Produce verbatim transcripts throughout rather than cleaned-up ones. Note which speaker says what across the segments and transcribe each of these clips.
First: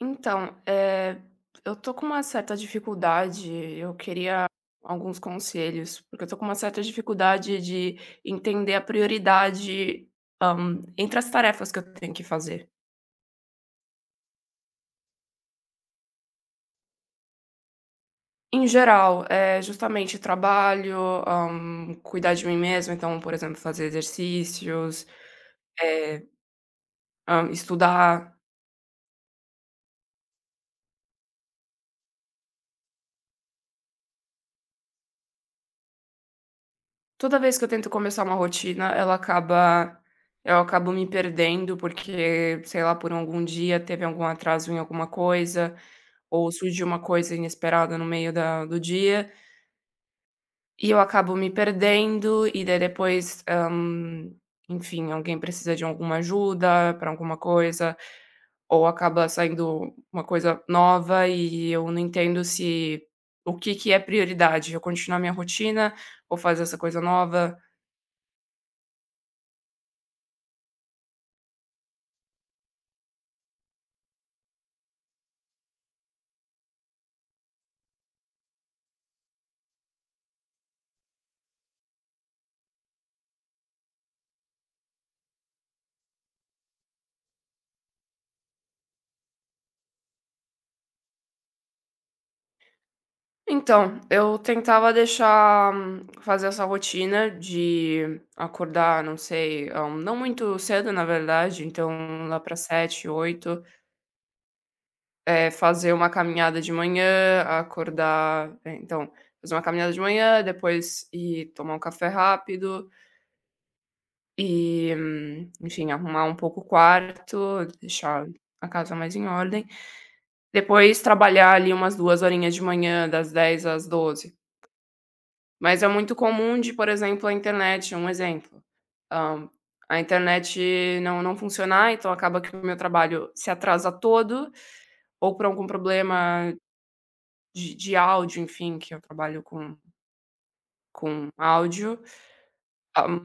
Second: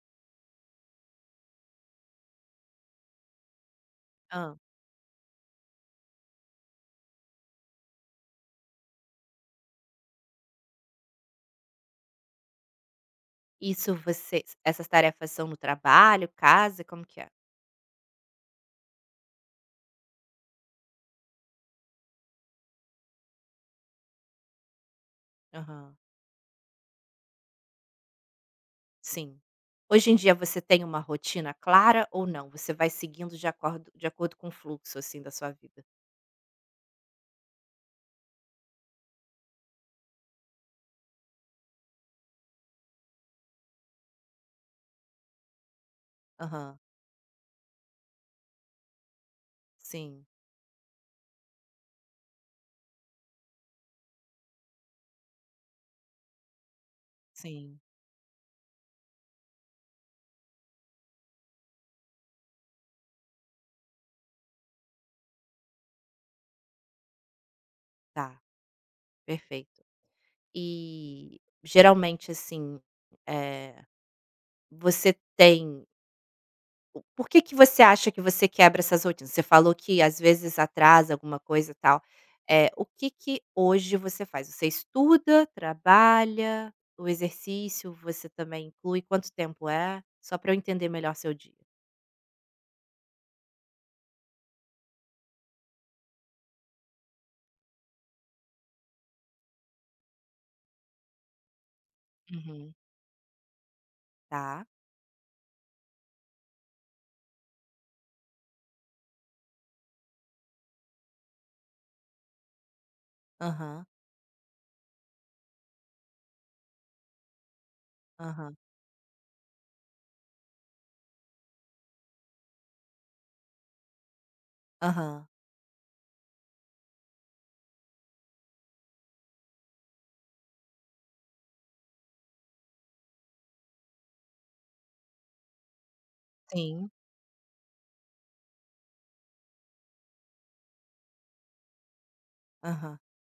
Speaker 1: Então, eh, eu tô com uma certa dificuldade, eu queria
Speaker 2: Hã.
Speaker 1: alguns conselhos, porque eu tô com uma certa dificuldade de entender a prioridade, hã, entre as tarefas que eu tenho que fazer.
Speaker 2: Isso você essas tarefas são no trabalho, casa, como que é?
Speaker 1: Em geral, eh, justamente trabalho, hã, cuidar de mim mesma, então, por exemplo, fazer exercícios,
Speaker 2: Aham.
Speaker 1: eh, hã, estudar.
Speaker 2: Sim. Hoje em dia você tem uma rotina clara ou não? Você vai seguindo de acordo de acordo com o fluxo, assim, da sua vida?
Speaker 1: Toda vez que eu tento começar uma rotina, ela acaba eu acabo me perdendo, porque, sei lá, por algum dia teve algum atraso em alguma coisa, ou
Speaker 2: Aham.
Speaker 1: surgiu uma coisa inesperada no meio da do dia,
Speaker 2: Sim,
Speaker 1: e eu acabo me perdendo, e daí depois, hã, enfim, alguém precisa de alguma ajuda para alguma
Speaker 2: sim.
Speaker 1: coisa, ou acaba saindo uma coisa nova e eu não entendo se o que que é prioridade, eu continuar minha rotina ou fazer essa coisa nova.
Speaker 2: Tá, perfeito. E geralmente, assim, eh, você tem O por que que você acha que você quebra essas rotinas? Você falou que às vezes atrasa alguma coisa, e tal. Eh, o que que hoje você faz? Você estuda, trabalha, o exercício você também inclui? Quanto tempo é? Só para eu entender melhor seu dia.
Speaker 1: Então, eu tentava deixar hum, fazer essa rotina de acordar, não sei, ah, não muito cedo, na verdade, então lá para
Speaker 2: Uhum.
Speaker 1: sete, oito,
Speaker 2: Tá.
Speaker 1: eh, fazer uma caminhada de manhã, acordar, eh, então, fazer uma caminhada de manhã, depois ir tomar um café rápido
Speaker 2: Aham,
Speaker 1: e, hum, enfim, arrumar um pouco o quarto, deixar
Speaker 2: aham,
Speaker 1: a casa mais em ordem. Depois trabalhar ali umas duas horinhas de manhã, das dez às doze.
Speaker 2: aham.
Speaker 1: Mas é muito comum de, por exemplo, a internet um exemplo, hã, a internet não não funcionar, então acaba que o meu trabalho se atrasa todo, ou por algum problema
Speaker 2: Sim.
Speaker 1: de de áudio, enfim, que eu trabalho com com áudio,
Speaker 2: Aham.
Speaker 1: hã,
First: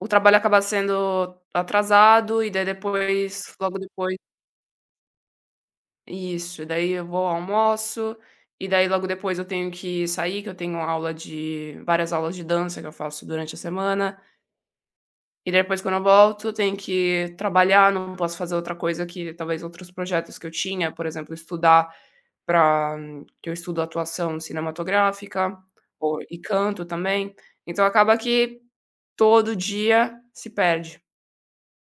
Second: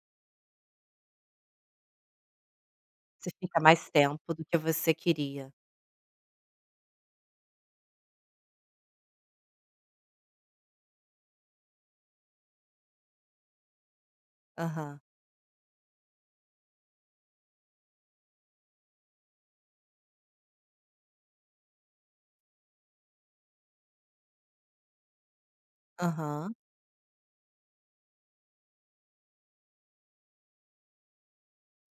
Speaker 1: o trabalho acaba sendo atrasado e daí
Speaker 2: Você
Speaker 1: depois
Speaker 2: fica
Speaker 1: logo
Speaker 2: mais
Speaker 1: depois
Speaker 2: tempo do que você queria.
Speaker 1: isso, e daí eu vou ao almoço, e daí logo depois eu tenho que sair, que eu tenho aula de várias aulas de dança que eu faço durante a semana.
Speaker 2: Aham,
Speaker 1: E depois quando eu volto, eu tenho que trabalhar, não posso fazer outra coisa que talvez outros projetos que eu tinha, por exemplo, estudar para que eu estudo atuação cinematográfica ou e
Speaker 2: aham,
Speaker 1: canto também, então acaba que todo dia se perde.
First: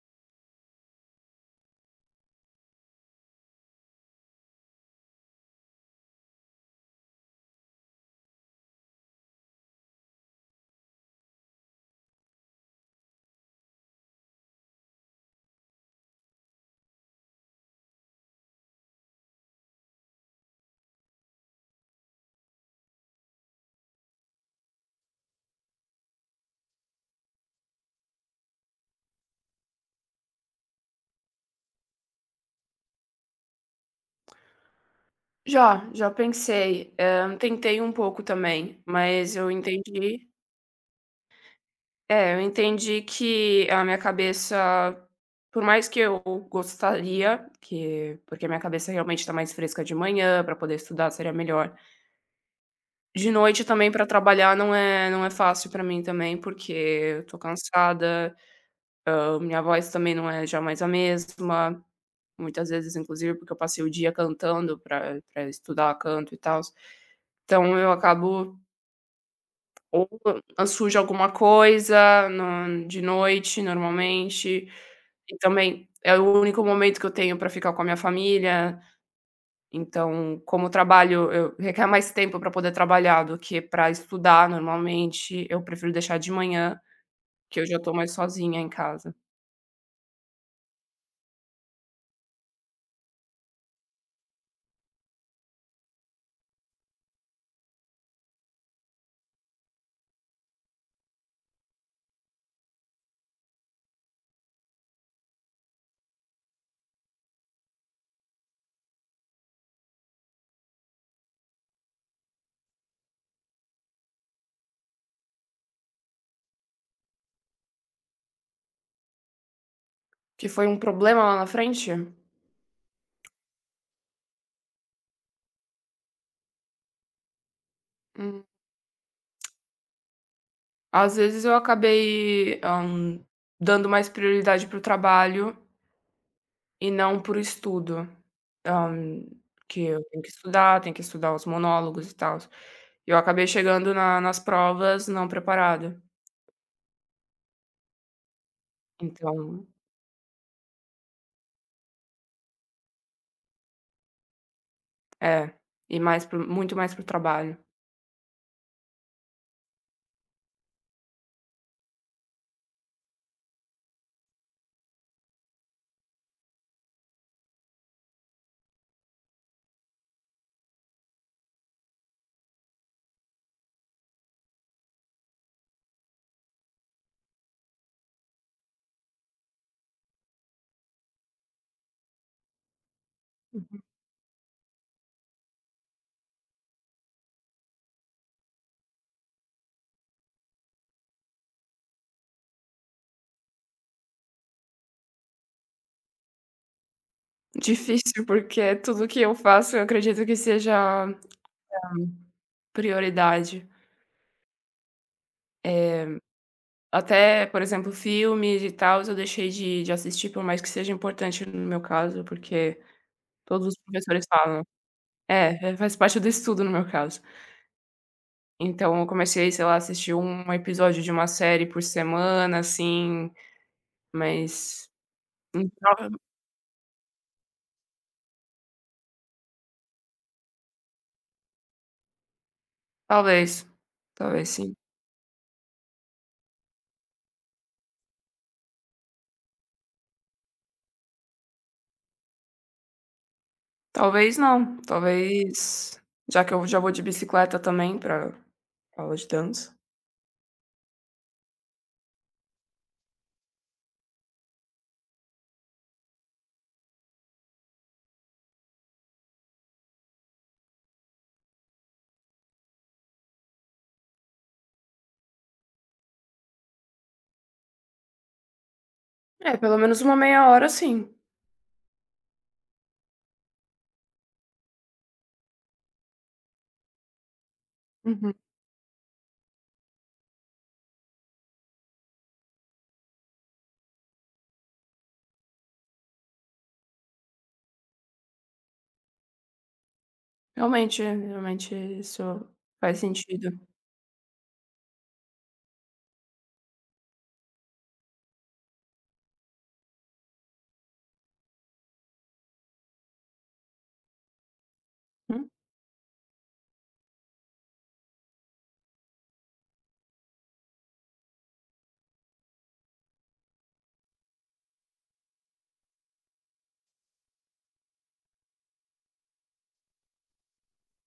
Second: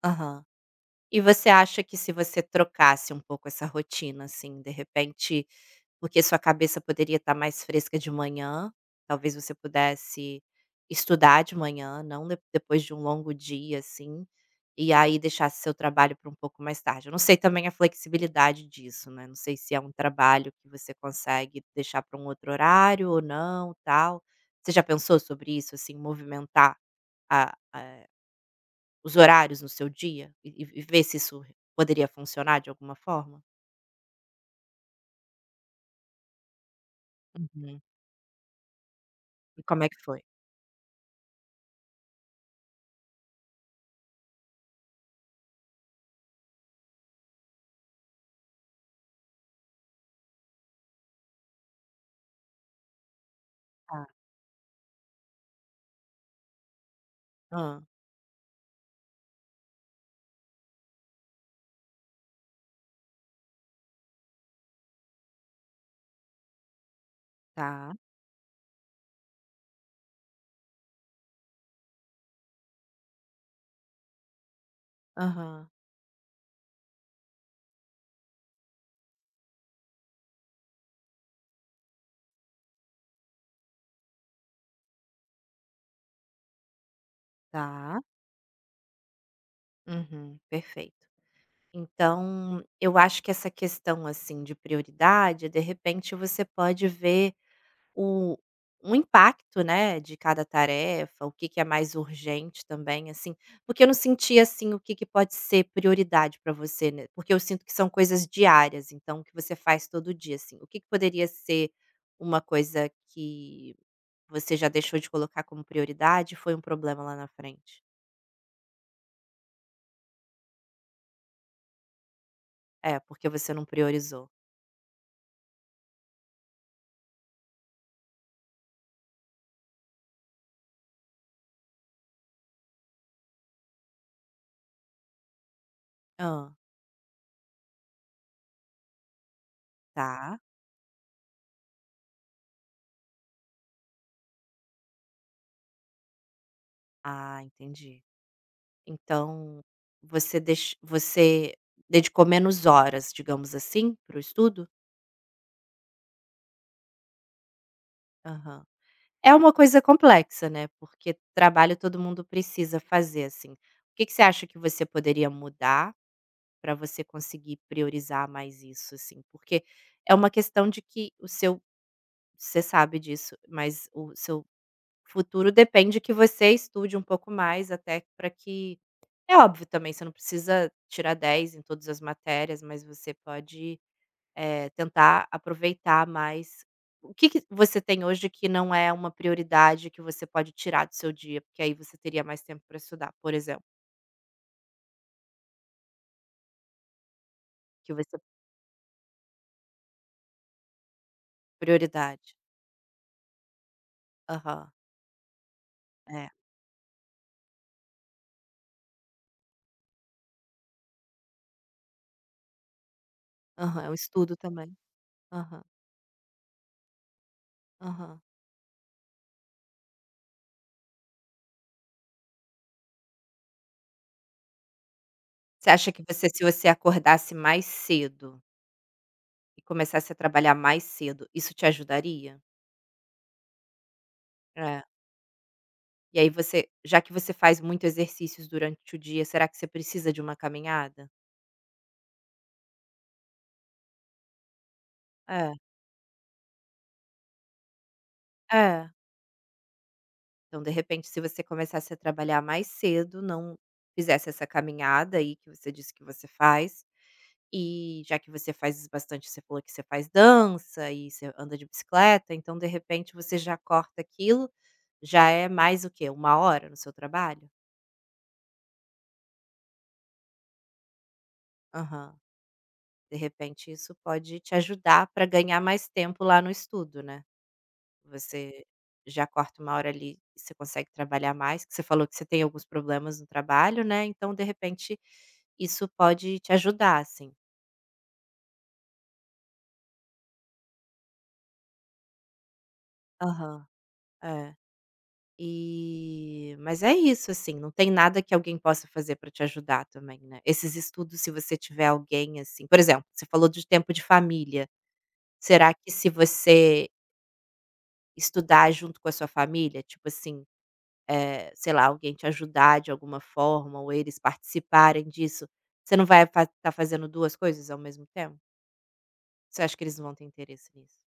Speaker 2: aham. E você acha que se você trocasse um pouco essa rotina, assim, de repente porque sua cabeça poderia estar mais fresca de manhã, talvez você pudesse estudar de manhã, não de depois de um longo dia, assim, e aí deixasse seu trabalho para um pouco mais tarde. Eu não sei também a flexibilidade disso, né, não sei se é um trabalho que você consegue deixar para um outro horário ou não, tal. Você já pensou sobre isso, assim, movimentar a eh, os horários no seu dia e e e ver se isso poderia funcionar de alguma forma?
Speaker 1: Já, já pensei, hã, tentei
Speaker 2: Uhum.
Speaker 1: um pouco também, mas eu
Speaker 2: E como é que foi?
Speaker 1: entendi. É, eu entendi que a minha cabeça, por mais que eu gostaria que porque a minha cabeça realmente está mais fresca de manhã, para poder estudar seria melhor. De noite também para
Speaker 2: Tá.
Speaker 1: trabalhar não é não é fácil para mim também, porque eu tô
Speaker 2: Hã.
Speaker 1: cansada, hã, minha voz também não é já mais a mesma, muitas vezes inclusive porque eu passei o dia cantando para pra estudar canto e tal. Então eu
Speaker 2: Tá.
Speaker 1: acabo. Ou ah, suja alguma coisa no de noite, normalmente. E
Speaker 2: Aham.
Speaker 1: também é o único momento que eu tenho para ficar com a minha família, então, como o trabalho eu requer mais tempo para poder trabalhar do que para estudar normalmente, eu prefiro deixar de manhã, que eu já tô
Speaker 2: Tá.
Speaker 1: mais sozinha em casa.
Speaker 2: Uhum. Perfeito. Então, eu acho que essa questão, assim, de prioridade, de repente você pode ver O um impacto, né, de cada tarefa, o que que é mais urgente também, assim, porque eu não senti, assim, o que que pode ser prioridade para você, né, porque eu sinto que são coisas diárias, então o que você faz todo dia, assim, o que que poderia ser uma coisa que você já deixou de colocar como prioridade e foi um problema lá na frente?
Speaker 1: Que foi um problema lá na frente?
Speaker 2: É, porque você não priorizou.
Speaker 1: Hum, às vezes eu acabei, hã, dando mais prioridade para o trabalho
Speaker 2: Ah,
Speaker 1: e não por estudo, hã, que eu tenho que
Speaker 2: tá.
Speaker 1: estudar, tenho que estudar os monólogos e tal. E eu acabei chegando na nas provas não preparada.
Speaker 2: Ah, entendi. Então,
Speaker 1: Então
Speaker 2: você deix você dedicou menos horas, digamos assim, para o estudo?
Speaker 1: é, e mais para muito mais para o trabalho.
Speaker 2: Aham. É uma coisa complexa, né, porque trabalho todo mundo precisa fazer, assim. O que que você acha que você poderia mudar para você conseguir priorizar mais isso, assim? Porque é uma questão de que o seu você sabe disso, mas o seu futuro depende que você estude um pouco mais até para que é óbvio também, você não precisa tirar dez em todas as matérias, mas você pode eh, tentar aproveitar mais o que que você tem hoje que não é uma prioridade que você pode tirar do seu dia? Porque aí você teria mais tempo para estudar, por exemplo, que vai ser
Speaker 1: Difícil, porque tudo que eu faço eu acredito que seja, hã,
Speaker 2: prioridade.
Speaker 1: prioridade.
Speaker 2: Aham, é.
Speaker 1: Até, por exemplo, filmes e tal eu deixei de de assistir, por mais que seja importante no meu caso, porque todos os
Speaker 2: Aham, é um
Speaker 1: professores
Speaker 2: estudo
Speaker 1: falam.
Speaker 2: também. Aham,
Speaker 1: É, é, faz parte do estudo no meu caso.
Speaker 2: aham.
Speaker 1: Então eu comecei, sei lá, a assistir um episódio de uma série por semana, assim, mas
Speaker 2: Você acha
Speaker 1: então
Speaker 2: que você se você acordasse mais cedo e começasse a trabalhar mais cedo, isso te ajudaria?
Speaker 1: talvez, talvez sim.
Speaker 2: É. E aí você já que você faz muito exercícios durante o dia, será que você precisa de uma caminhada?
Speaker 1: Talvez não,
Speaker 2: É,
Speaker 1: talvez já que eu já vou de bicicleta também pra
Speaker 2: é.
Speaker 1: aula de dança.
Speaker 2: Então, de repente, se você começasse a trabalhar mais cedo, não fizesse essa caminhada aí que você disse que você faz, e já que você faz bastante, você falou que você faz dança e você anda de bicicleta, então, de repente, você já corta aquilo, já é mais o quê? Uma hora no seu trabalho?
Speaker 1: É, pelo menos uma meia hora sim.
Speaker 2: Aham. De repente, isso pode te ajudar para ganhar mais tempo lá no estudo, né?
Speaker 1: Uhum.
Speaker 2: Você já corta uma hora ali e você consegue trabalhar mais, que você falou que você tem alguns problemas no trabalho, né, então de repente isso pode te ajudar, assim.
Speaker 1: Realmente, realmente isso faz sentido.
Speaker 2: Aham. É. E mas é isso, assim, não tem nada que alguém possa fazer para te ajudar também, né. Esses estudos, se você tiver alguém, assim por exemplo, você falou de tempo de família,
Speaker 1: Hum?
Speaker 2: será que se você estudar junto com a sua família, tipo assim eh, sei lá, alguém te ajudar de alguma forma ou eles participarem disso, você não vai estar fazendo duas coisas ao mesmo tempo? Você acha que eles não vão ter interesse nisso?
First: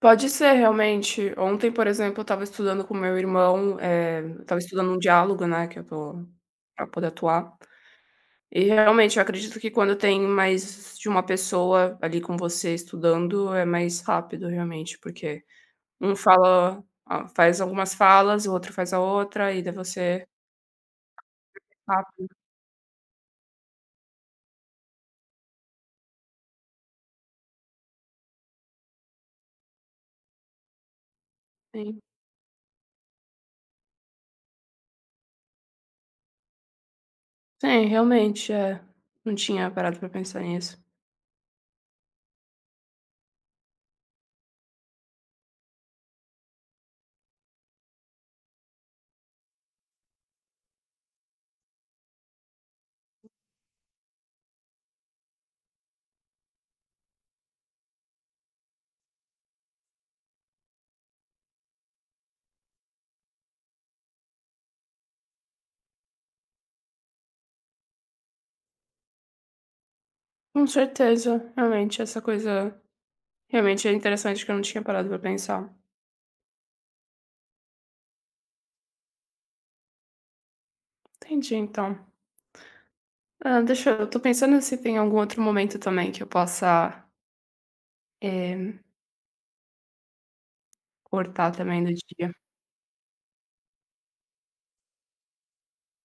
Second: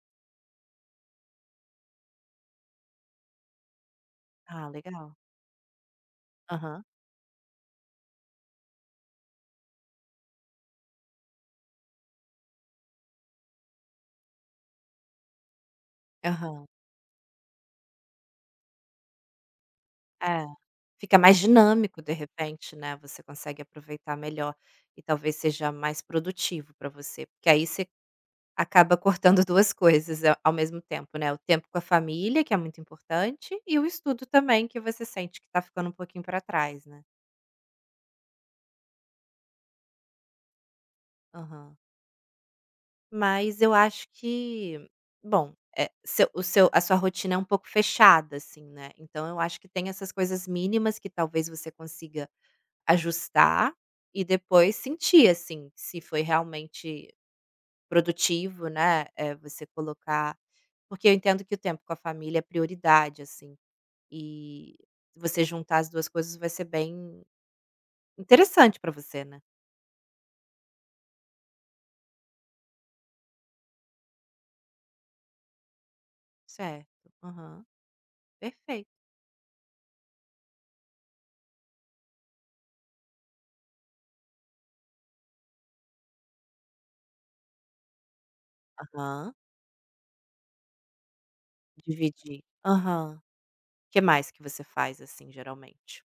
Speaker 1: Pode ser realmente. Ontem, por exemplo, eu estava estudando com meu irmão, eh, eu estava
Speaker 2: Ah,
Speaker 1: estudando um
Speaker 2: legal.
Speaker 1: diálogo, né, que eu tô
Speaker 2: Aham,
Speaker 1: para poder atuar. E realmente eu acredito que quando tem mais de uma pessoa ali com você estudando, é mais rápido realmente, porque um
Speaker 2: aham.
Speaker 1: fala a faz algumas falas, o outro faz a outra e daí você
Speaker 2: É. Fica mais dinâmico, de
Speaker 1: rápido
Speaker 2: repente, né, você consegue aproveitar melhor e talvez seja mais produtivo para você, porque aí você acaba cortando duas coisas a ao mesmo tempo, né, o tempo com a
Speaker 1: sim.
Speaker 2: família, que é muito importante, e o estudo também, que você sente que tá ficando um pouquinho para trás, né.
Speaker 1: Sim, realmente, é. Não tinha parado pra pensar nisso.
Speaker 2: Aham. Mas eu acho que, bom, eh, seu o seu a sua rotina é um pouco fechada, assim, né, então eu acho que tem essas coisas mínimas que talvez você consiga ajustar e depois sentir, assim, se foi realmente produtivo, né, eh, você colocar porque eu entendo que o tempo com a família é prioridade, assim, e você juntar as duas coisas vai ser bem interessante pra você, né.
Speaker 1: Com certeza, realmente essa coisa realmente é interessante que eu não tinha parado pra pensar.
Speaker 2: Certo. Aham. Perfeito.
Speaker 1: Entendi então. Ah, deixa eu Eu tô pensando se tem algum outro momento também que eu possa, eh,
Speaker 2: Aham.
Speaker 1: cortar também do dia.
Speaker 2: Dividir. Aham. Que mais que você faz, assim, geralmente?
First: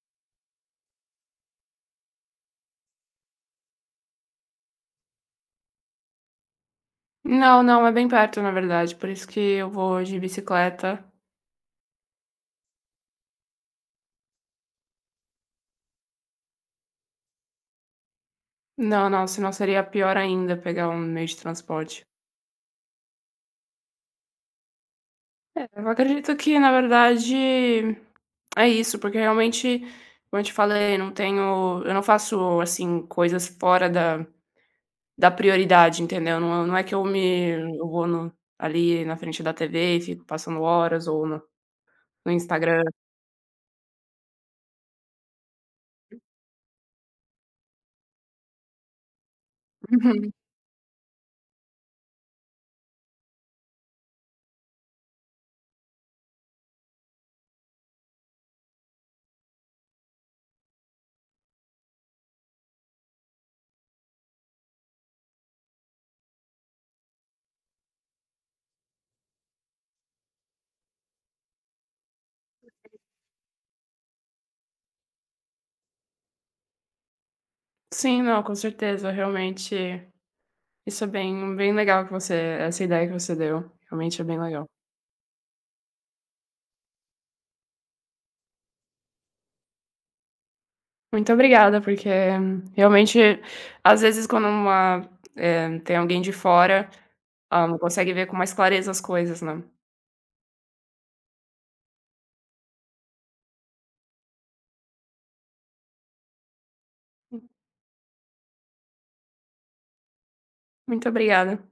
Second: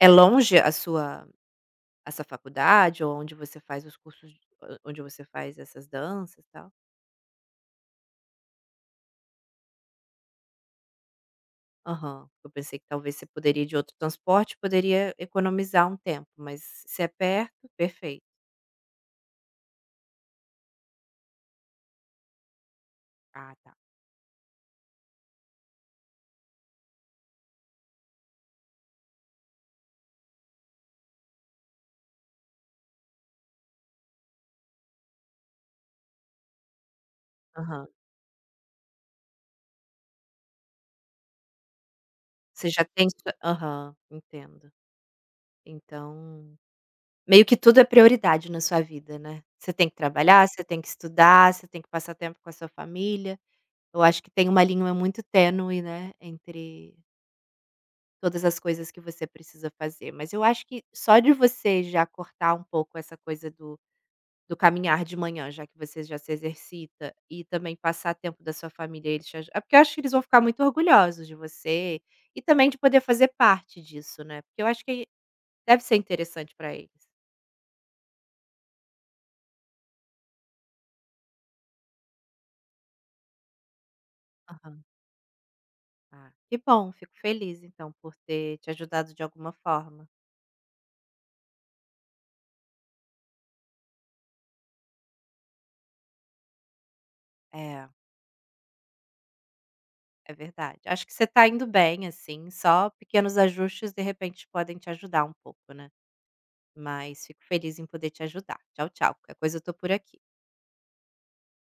Speaker 2: É longe a sua essa faculdade ou onde você faz os cursos de- o onde você faz essas danças, e tal?
Speaker 1: Não, não, é bem perto, na verdade, por isso que eu vou de bicicleta.
Speaker 2: Aham. Eu pensei que talvez você poderia ir de outro transporte, poderia economizar um tempo, mas se é perto, perfeito.
Speaker 1: Não, não, senão seria pior ainda pegar um meio de transporte.
Speaker 2: Ah, tá.
Speaker 1: É, eu acredito que, na verdade, é isso, porque realmente, como eu te falei, não tenho, eu não faço assim coisas fora da, da prioridade, entendeu? Não, não é que eu me eu
Speaker 2: Aham.
Speaker 1: vou no- ali na frente da T V e fico passando horas ou no, no
Speaker 2: Você
Speaker 1: Instagram.
Speaker 2: já tem sua aham, entendo. Então, meio que tudo é prioridade na sua vida, né. Você tem que
Speaker 1: Uhum.
Speaker 2: trabalhar, você tem que estudar, você tem que passar tempo com a sua família. Eu acho que tem uma linha muito tênue, né, entre todas as coisas que você precisa fazer, mas eu acho que só de você já cortar um pouco essa coisa do do caminhar de manhã, já que você já se exercita, e também passar tempo da sua família, eles te aju é porque eu acho que eles vão ficar muito orgulhosos de você, e também de poder fazer parte disso, né, porque eu acho que deve ser interessante para eles.
Speaker 1: Sim, não, com certeza, realmente isso é bem bem legal que você essa ideia que você deu, realmente é bem legal.
Speaker 2: Aham. Ah, que bom, fico feliz então por ter te ajudado de alguma forma.
Speaker 1: Muito obrigada, porque realmente, às vezes, quando uma eh, tem alguém de fora, ah, não
Speaker 2: É,
Speaker 1: consegue ver com mais clareza as coisas, né.
Speaker 2: é verdade. Acho que você tá indo bem, assim, só pequenos ajustes de repente podem te ajudar um pouco, né. Mas fico feliz em poder te ajudar. Tchau, tchau. Qualquer coisa eu tô por aqui.
Speaker 1: Muito obrigada.